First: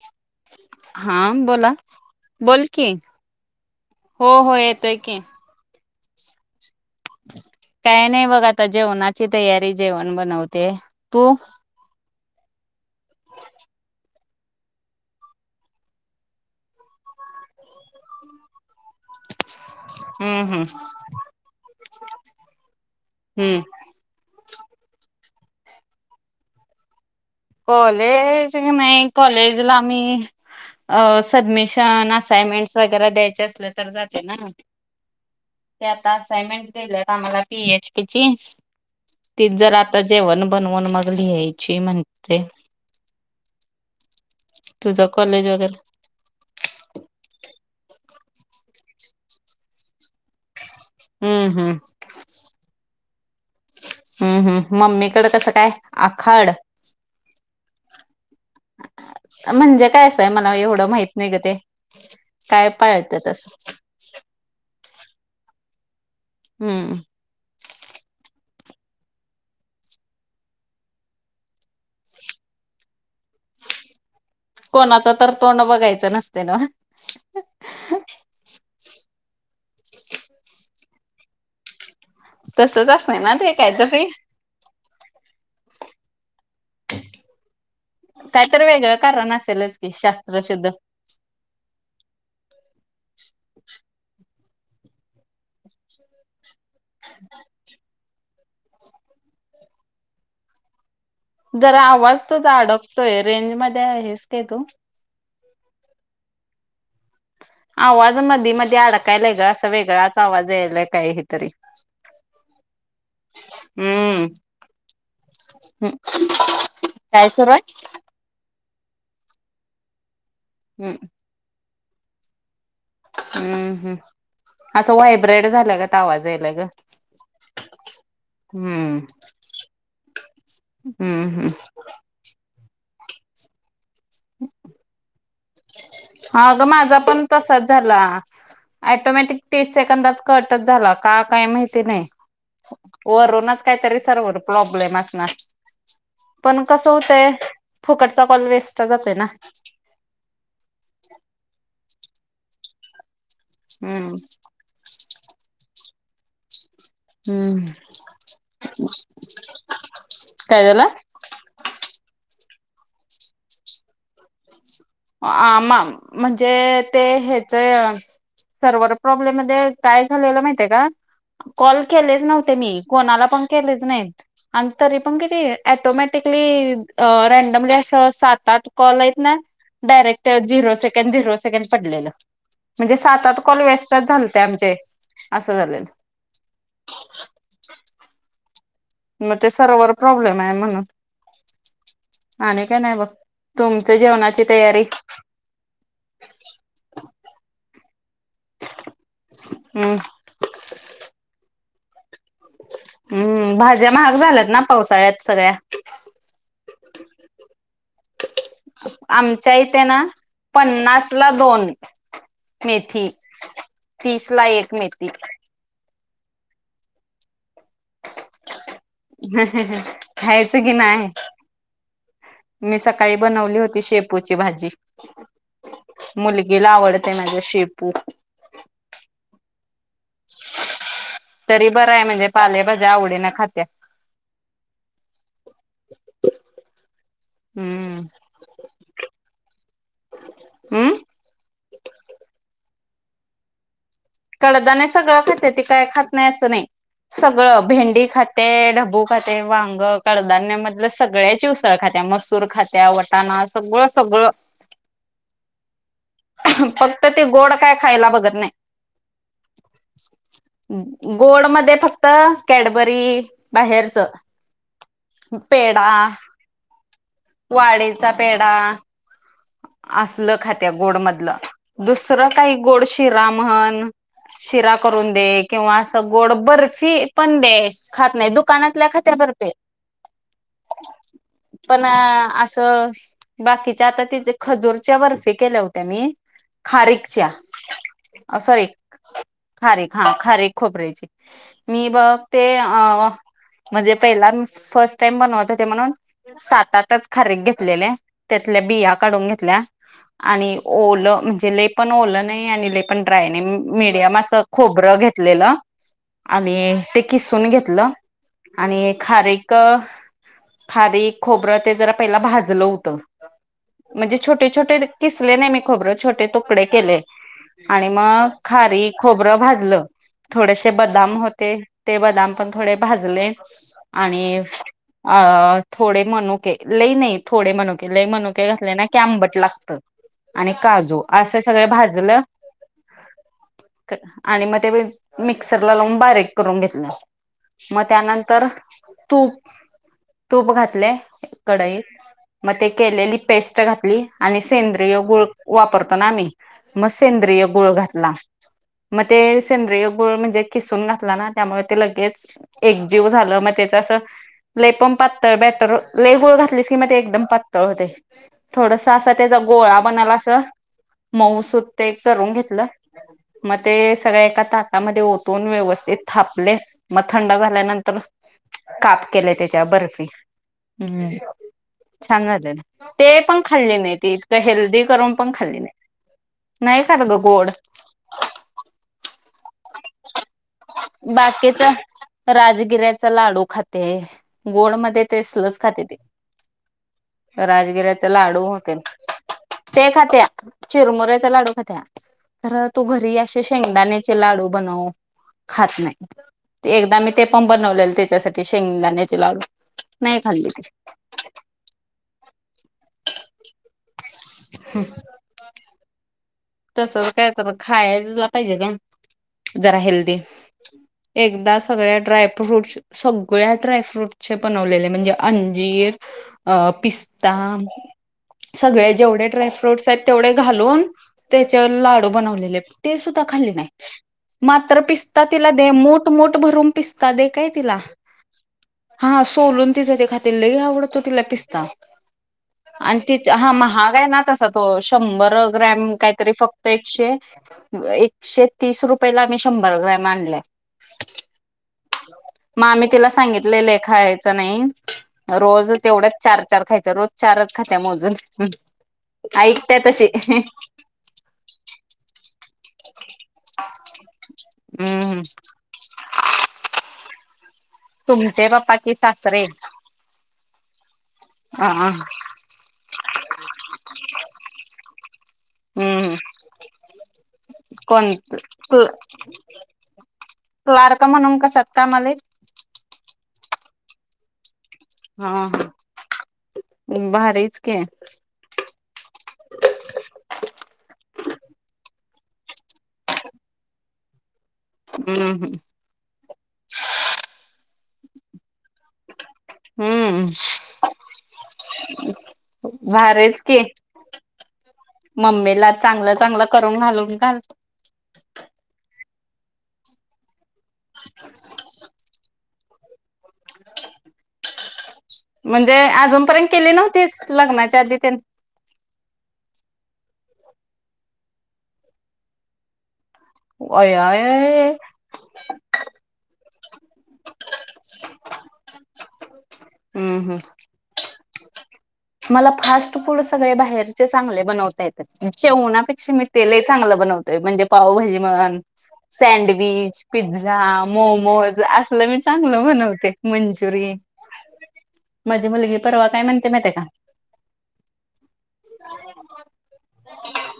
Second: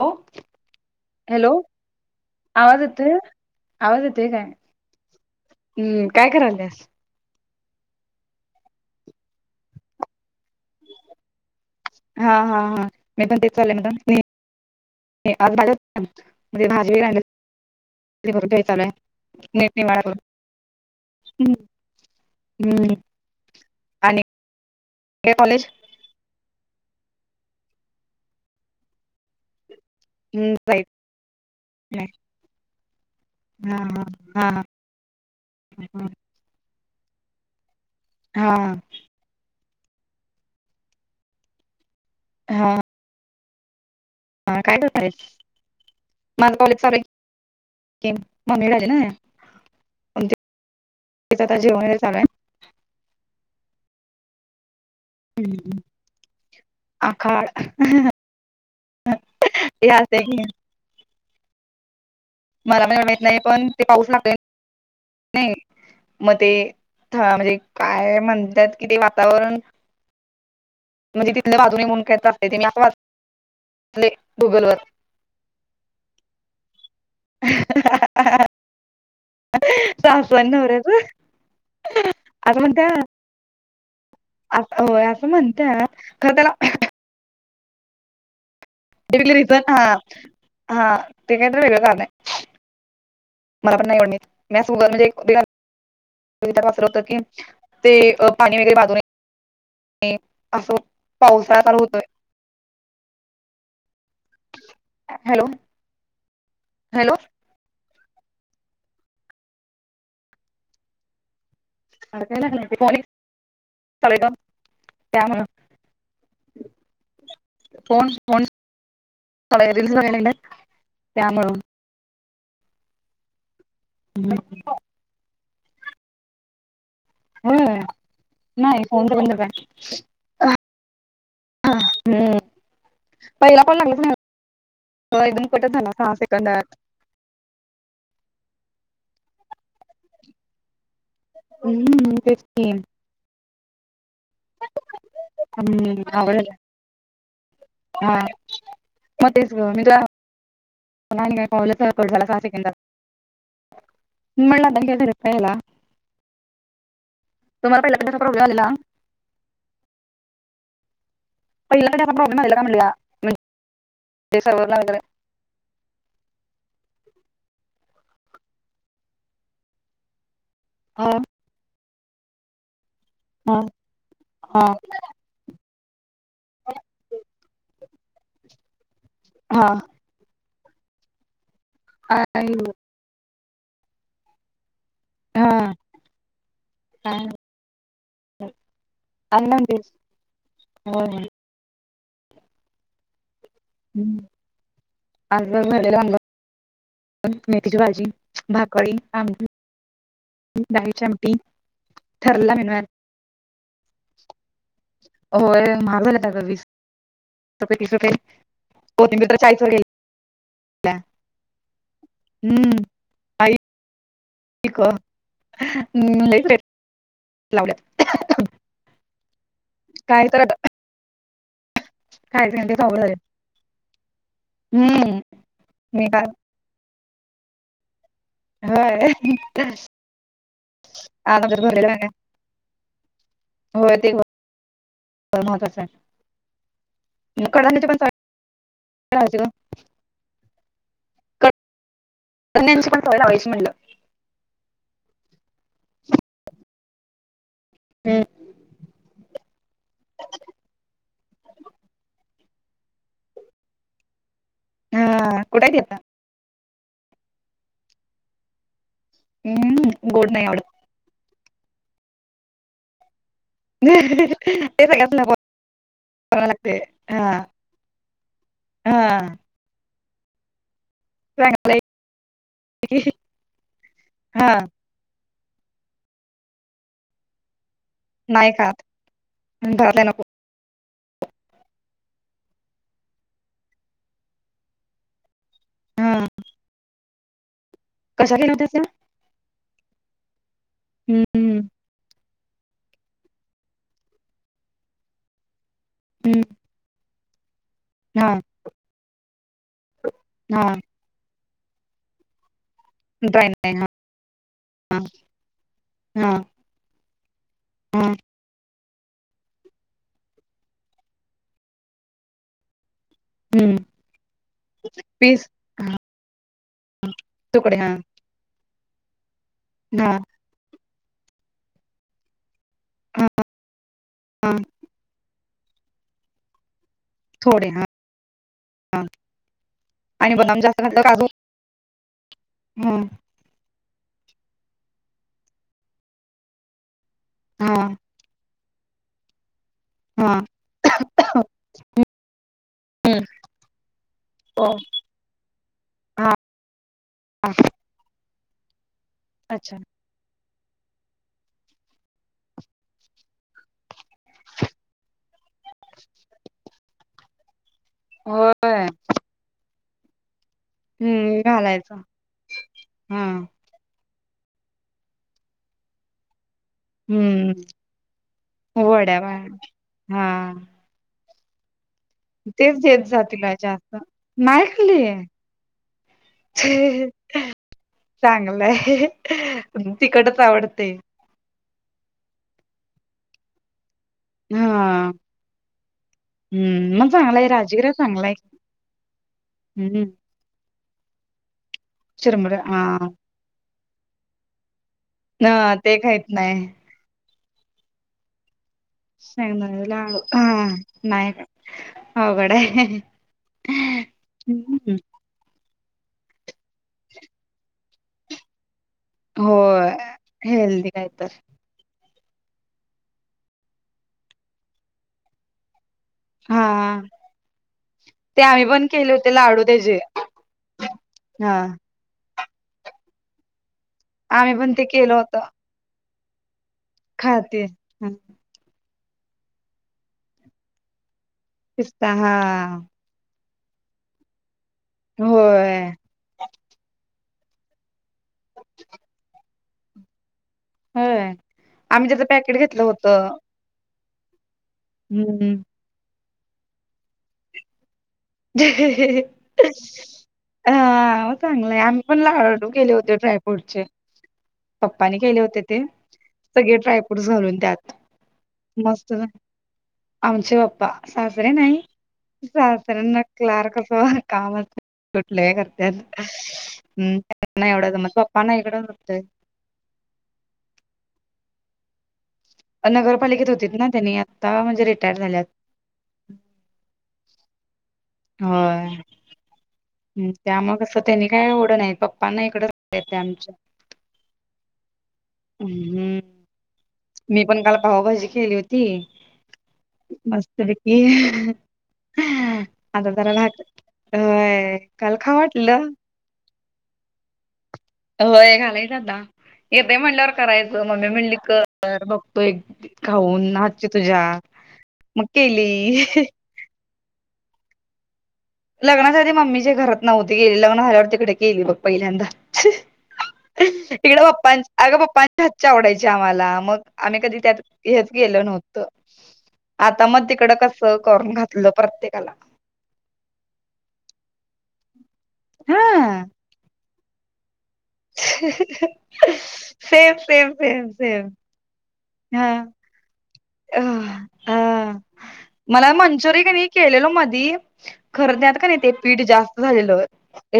हो हा हॅलो बोला, बोल आवाज कि येतोय आवाज येतोय हो काय हो येतोय की. हम्म काय कराल्यास? काय नाही बघ आता जेवणाची तयारी जेवण बनवते. तू? हा हा हा मी पण ते चाल आज भाज्या म्हणजे भाजीलीलाय नट वा हम्म हम्म हम् हम्म हम्म. आणि कॉलेज कॉलेज नाही कॉलेजला आम्ही हम्म जायचं नाही सबमिशन अस असाइन्मेंट वगैेरे द्यायचे अस हा तर जाते ना हा हा आ असाइन्मेंट दिल्यात आम्हाला पी एच पी ची. हा हा तीच जर आता जेवण बनवून मग लिहायची म्हणते. हा हा काय तुझं करतयस? कॉलेज वगैरे माझ कॉलेज चालुये की ममी झाली ना? तिच आता हम्म जेवण हम्म वगैरे चालू आहे हम्म हम्म मम्मी कड कसं काय हम्म. आखाड आखाड. हे म्हणजे काय असतंय असं आहे की मला एवढं माहित नाही ग ते काय मला पण एवढं माहित पळत्यात नाही पण असं. ते पाऊस लाग नाही मग ते हम्म हा म्हणजे काय म्हणत्यात कि ते वातावरण म्हणजे तिथल्या बाजूने. [inaudible] कोणाच तर तोंड बघायचं नसतय नव. सासू आणि नवऱ्याच. तसच असत ना ते काय तर ते. आ होय असं म्हणत्यात खर त्याला काय तर वेगळं [inaudible] कारण असेलच हा की शास्त्रशुद्ध हा. ते कायतकार वेगळं कारण हाय नाही मला पण नाहीड म सुग. कविता पातर होत की ते अ पाणी वगैरे बाधू नये असं. पावसाळा चालू जरा होतोय आवाज तुझा अडकतोय रेंज मध्ये आहेस काय तू? हॅलो. हॅलो आवाज मधी मधी अडकायलाय ग असं वेगळाच आवाज यायलाय काय तरी अडकायला लागलाय ते फोन एक हम्म. त्या म्हण हम् काय सुरूआय? [inaudible] हम्. त्यामुळ. हम् हम. हम्. असं व्हायब्रेड झाल्यागत आवाज याला ग. होय नाही हम्म फोनचं बंद कर हम्म हम्म. हा हम्म पहिला पण लागल नाही. [inaudible] हो एकदम कटच झाला. सहा हा ग सेकंदात माझा पण तसाच झाला ऍटोमॅटिक तीस सेकंदात कटच झाला. का काही माहिती नाही हम्म तेच की वरूनच काहीतरी सर्वर प्रॉब्लेम असणार. हम्म आवडल पण कस होतंय फुकटचा कॉल वेस्ट जातोय ना. म आणि काय कॉलच कट झाला सहा सेकंदात. हम्म म. [inaudible] हम्म तुम्हाला पहिला कशाचा प्रॉब्लेम आलेला काय झाल? पहिला [unintelligible] प्रोब्लेम आलेला काय म्हणलीया नाही ते सर्वर लागलेलं. आ मा-म्हणजे ते हेच सर्वर प्रॉब्लेम मध्ये काय झालेलं माहितीये का? हा. कॉल केलेच नव्हते मी कोणाला पण हा केलेच नाहीत आणि तरी पण किती ऑटोमॅटिकली अ रँडमली असं सात आठ कॉलाईत ना. हा direct zero second zero second पडलेलं हा आई गं म्हणजे सात आठ कॉल वेस्टच झालते आमचे. असं हा झालेल काय. म आणि ते काय म्हणतेस सर्वर प्रॉब्लेम हाय म्हणं. होय होय आणि काय नाही बघ, तुमच जेवणाची तयारी? आमच भरलेल वांग मेथीची भाजी, भाकळी हम्म. डाळीची आमटी ठरलेला मेनू हाय. हम्म भाज्या महाग झाल्यात ना पावसाळ्यात सगळ्या. होय महाग झाल्यात आग वीस रुपय तीस रुपय. आमच्या इथे ना गेल्या पन्नास ला दोन. हम्म मेथी आई तीस ला एक मेथी. हम्म, लईच रेट लावल्यात. हं हं हं काय तर खायचं की नाय? खायच मी तेच अवघड झालंय. सकाळी बनवली होती शेपूची भाजी हम्म मी का मुली गीला आवडते माझ्या शेपू. होय. [unintelligible] आज आमच्यात तरी भरलेलं बरं वांग आहे हाय. म्हणजे पालेभाज्या आवडीने खात्या होय ते महत्वाचाय म कढधान्याचे पण हम्म करायचे गं. हम्म? धंन्याची पण सवय लावायची म्हणलं. कडदाणे सगळं खात्याती काय खात नाही असं नाही सगळं भेंडी हम्म खात ते ढब्बू खाते, वांग, कडधान्या मधल सगळ्याची उसळ खात्या. मसूर खात्या, वटाणा, सगळ सगळ. हा कुठंय ती आता? फक्त ते गोड काय खायला बघत नाही. हम्म गोड नाही आवडत. गोड मध्ये फक्त कॅडबरी बाहेरचं पेडा [unintelligible] लागते. वाडीचा पेडा आसलं खात्या गोड म दला चांगलंय दुसरं काय गोड शिरा म्हणं हा शिरा करून दे किंवा असं गोड बर्फी पण दे खात नाही. दुकानातल्या खात्या बरप्या. घरातल्या नको पण असं बाकीच्या आता ते खजूरच्या बर्फी केल्या होत्या मी हा खारीकच्या. कशा अ केल्या सॉरी होत्यास त्या? खारीक, हा खारीक खोबऱ्याची हम्म मी ब ते अ म्हणजे पहिला मी फर्स्ट टाइम बनवत होते म्हणून. हम्म सात आटच खारीक घेतलेल्या हा त्यातल्या बिया काढून घेतल्या आणि हा ओ ल म्हणजे लयी पण ओल नही आणि लयी पण ड्राय नही नाही हा मिडीयम असं खोबरं हा घेतलेलं हा आणि किसून घेतलं हा आणि खारीक खारीक, खोबरं ते जरा पहिला भाजलं होतं. हम्म म्हणजे छोटे, छोटे किसले पीस नाही मी खोबरं हा छोटे तुकडे केले तुकडे आणि हा म खारीक, खोबरं भाजलं, हा थोडेसे बदाम होते, ते बदाम पण थोडे हा भाजले, आणि हा अ थोडे मनुके लई नई. थोडे मनुके लई मनुके घात ले ना की हा आंबट लागत, आणि बदाम जास्त घातलं काजू असं सगळ भाजलं. हं, क आणि म ते मी मिक्सरला लावून बारीक करून घेतल. हा म त्यानंतर तूप. हा तूप घातले कडईत, मग ते केलेली हम्म पेस्ट घातली, आणि हो सेंद्रिय गुळ वापरतो ना आम्ही, हा म सेंद्रिय हा. गुळ घातला. म ते अच्छा सेंद्रिय गुळ म्हणजे कीसून घातला ना, त्यामुळ ते लगेच एकजीव झालं, म त्याच अस लई पण पातळ बॅटर लई गूळ घातलीस की म ते एकदम पातळ होतय. हो! थोडस असा त्याचा गोळा बनल असं. मऊ हम्म सूत ते घालायचं करून घेतलं हा म ते सगळ एका ताटामध्ये ओतून, व्यवस्थित थापले. म थंड हम्म झाल्यानंतर काप वड्या केले बाया त्याच्या बर्फी. हा हूं हूं छान झाले ना. तेच देत ते जा पण तिला खाल्ली नाही, जास्त ती इतकं नाही हेल्दी खाल्ली करून पण खाल्ली नाही, नाही खात ग गोड. चांगलंय तिकटच आवडते. बाकीच राजगिऱ्याचा लाडू खाते. हा गोडमध्ये तेस्लच खाते ते. हम्म मग चांगलाय राजगिरा राजगिऱ्याचा चांगलाय लाडू होतेन ते हम्म खातयां. चिरमुऱ्याचा लाडू खात्यायां, चिरमुरे तर हा तू घरी अशे शेंगदाण्याचे लाडू बनव. ह खात ते नाही खाहीत नाही ते एकदा मी ते पण बनवलेल त्याच्यासाठी शेंगदाणे शेंगदान्या चे लाडू हं नाय अवघड आहे. हम्म. [inaudible] तस काय तर खायला पाहिजे का? जरा होय हेल्दी हेल्दी काय तर एकदासं. सगळ्या ड्रायफ्रूट, सगळ्या ड्रायफ्रूटचे बनवलेले म्हणजे अंजीर. हा अं पिस्ता. ते आम्ही पण सगळे केले जेवढे होते ड्राय लाडू फ्रूट्स त्याचे आहेत तेवढे घालून त्याचे हा, लाडू बनवलेले ते सुद्धा खाल्ले नाही, आम्ही पण मात्र ते केलं पिस्ता होत तिला दे मो ठ-मोठ भरून पिसता दे काय खाते तिला. ह हा सोलून तिच ते खाते लई आवडतो तिला पिस स्ता पिस्ता हा आणि तीत हा महाग आहे ना तसा तो शंभर होय ग्रॅम काहीतरी फक्त एकशे, एकशे तीस रुपयेला आम्ही शंभर ग्रॅम आणलाय. होय आम्ही त्याचं पॅकेट म घेतलं आमी तिला होतं सांगितलेलय खायचं नाही. हम्म रोज तेवढ्याच चार चार खायच्या. रोज चारच खात्या मोजून. ऐकत्या तशी हं. चांगलंय. आम- - म्ही पण लाडू केले होते ड्रायफ्रूटचे. पप्पानी हम्म केले होते ते. सगळे डायफ्रूटस घालून त्यात. तुमचे पप्पा की मस्त सासरे? आमचे पप्पा. सासरे हा नाही. सासऱ्यांना क्लार्क अस काम अस - कुठल हे करतात. हम्म हं. त्यांना नाही एवढं कोण जमत. पप्पा माझ्याकडचं [unintelligible] क्लार्क म्हणून कशात कामालाहेत? नगरपालिकेत होते ना? त्यानी- हा. हा. भारीच की. हा. हम्. त्यामूळ कस? त्यांनी काय एवढं हे नाही. पप्पांना इकडेत [unintelligible] आमच्या. हम्म हम. हम्म. मी पण काल पावभाजी केली होती. हम्म हम्म मस्त पैकी. आता भारीच की [unintelligible] व्हय काल खाव वाटलं. चांगल - करून घालून घालत- होय. घालायच आता. येतय म्हणल्यावर करायचं मम्मी म्हणली कर कर बघतो एक- खाऊन हातची तुझ्या. मग केली म्हणजे अजून पर्यंत केली नव्हतीस? लग्नाच्या आधी तेन? लग्नाच्याआधी मम्मी च्या घरात नव्हती केली. लग्न झाल्यावर तिकडे केली बघ पहिल्यांदा. अय इकडं पप्प, अय अगं पप्पांच्या हातची आवडायची आम्हाला. मग आम्ही कधी त्यात- हेच केलं नव्हत. आता हम्म मग हम्म तिकड कस? करून घातलं प्रत्येक- मला फास्ट फूड सगळे बाहेरचे चांगले बनवता येत- तच्या उन्हापेक्षा हा मी तेलही चांगलं बनवत. म्हणजे पावभाजी म्हण. Sandwich, same same pizza, same same momos अस- मी चांगलं बनवते. अ मंचुरियन अ माझी मुलगी मला परवा काय मंचुरी क म्हणते नाही माहिती आहे का केलेलो मधी. खर नाही आता- का नाही? ते पीठ जास्त झालेलं.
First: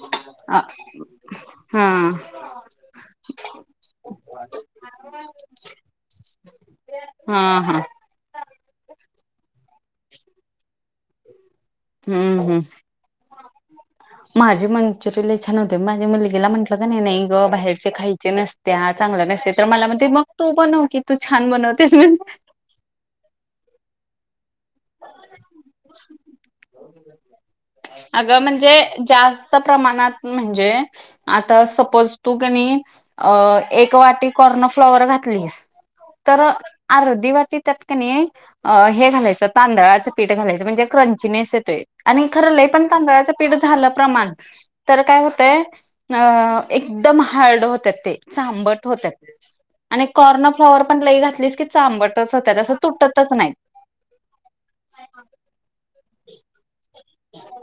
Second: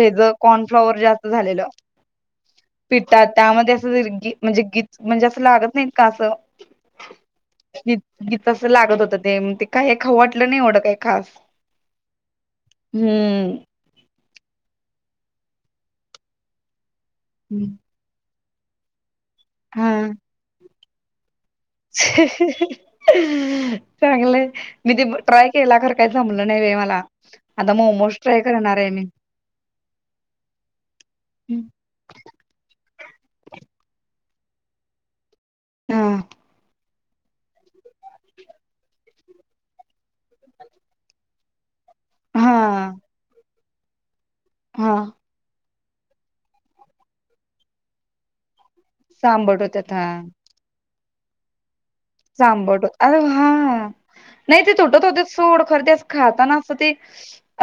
हे ज हा कॉर्नफ्लॉवर जास्त झालेलं. पितात. त्यामध्ये अस म्हणजे गीच म्हणजे असं लागत नाहीत का असं? हा हा. गी गीच असं लागत होतं ते. ते काय हे खाऊ वाटलं नाही एवढं काही खास. हम्म हम्म. हम्म माझे मंचुरियन लई छान होतात. माझ्या मुलगीला म्हंटलं का नाही, नाही ग बाहेरचे खायचे नसतात. त्या चांगल्या नसते. तर मला हा म्हणते मग तू बनव की तू छान बनवते. चांगलय. मी ते ट्राय केला खरं काही जमलं नाही बाई मला. आता मोमोज अगं ट्राय म्हणजे? करणार आहे मी जास्त प्रमाणात म्हणजे? आता सपोज- तू का नी अ एक वाटी कॉर्न फ्लॉवर घातलीस हा तर- आर्धी वाटी त्यात काणी? अ हे घालायचं- तांदळाचं पीठ घालायचं. म्हणजे क्रंचीनेस येतोय. आणि खरं लय पण हा तांदळाचं पीठ झालं प्रमाण- हा तर काय होतय? अ एकदम हार्ड होत्यात ते. चांबट होतात. सांबट होत्यात हा आणि कॉर्न फ्लॉवर पण लई घातलीस की चांबट- चांबट. अरे हां. नाही ते तुटत होते सोड खर ते अस खाताना असत ते-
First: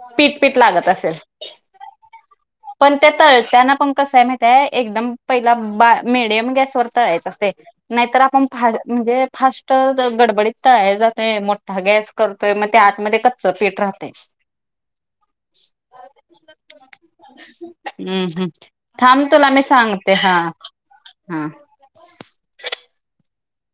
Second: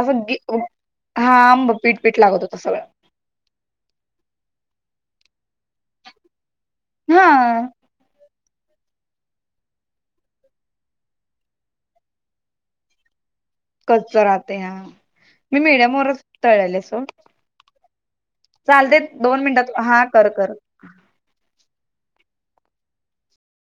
असं पीठ पीठ लागत गी--हा बघ पीठ पीठ लागत होत सगळ. प ते तळताना पण कस आहे माहीती हाय. एकदम पहिला मीडियम गॅसवर तळायचं असतय. हा नाहीतर आपण फा म्हणजे फास्ट गडबडीत तळायला जातोय मोठा गॅस करतोय मग ते आतमध्ये क कच्च राहते हा. मी मीडियम वरच तळलेले सोड. हम्म हम्म. चालते थांब दोन तुला मी मिनिटात सांगते कर हा कर हा.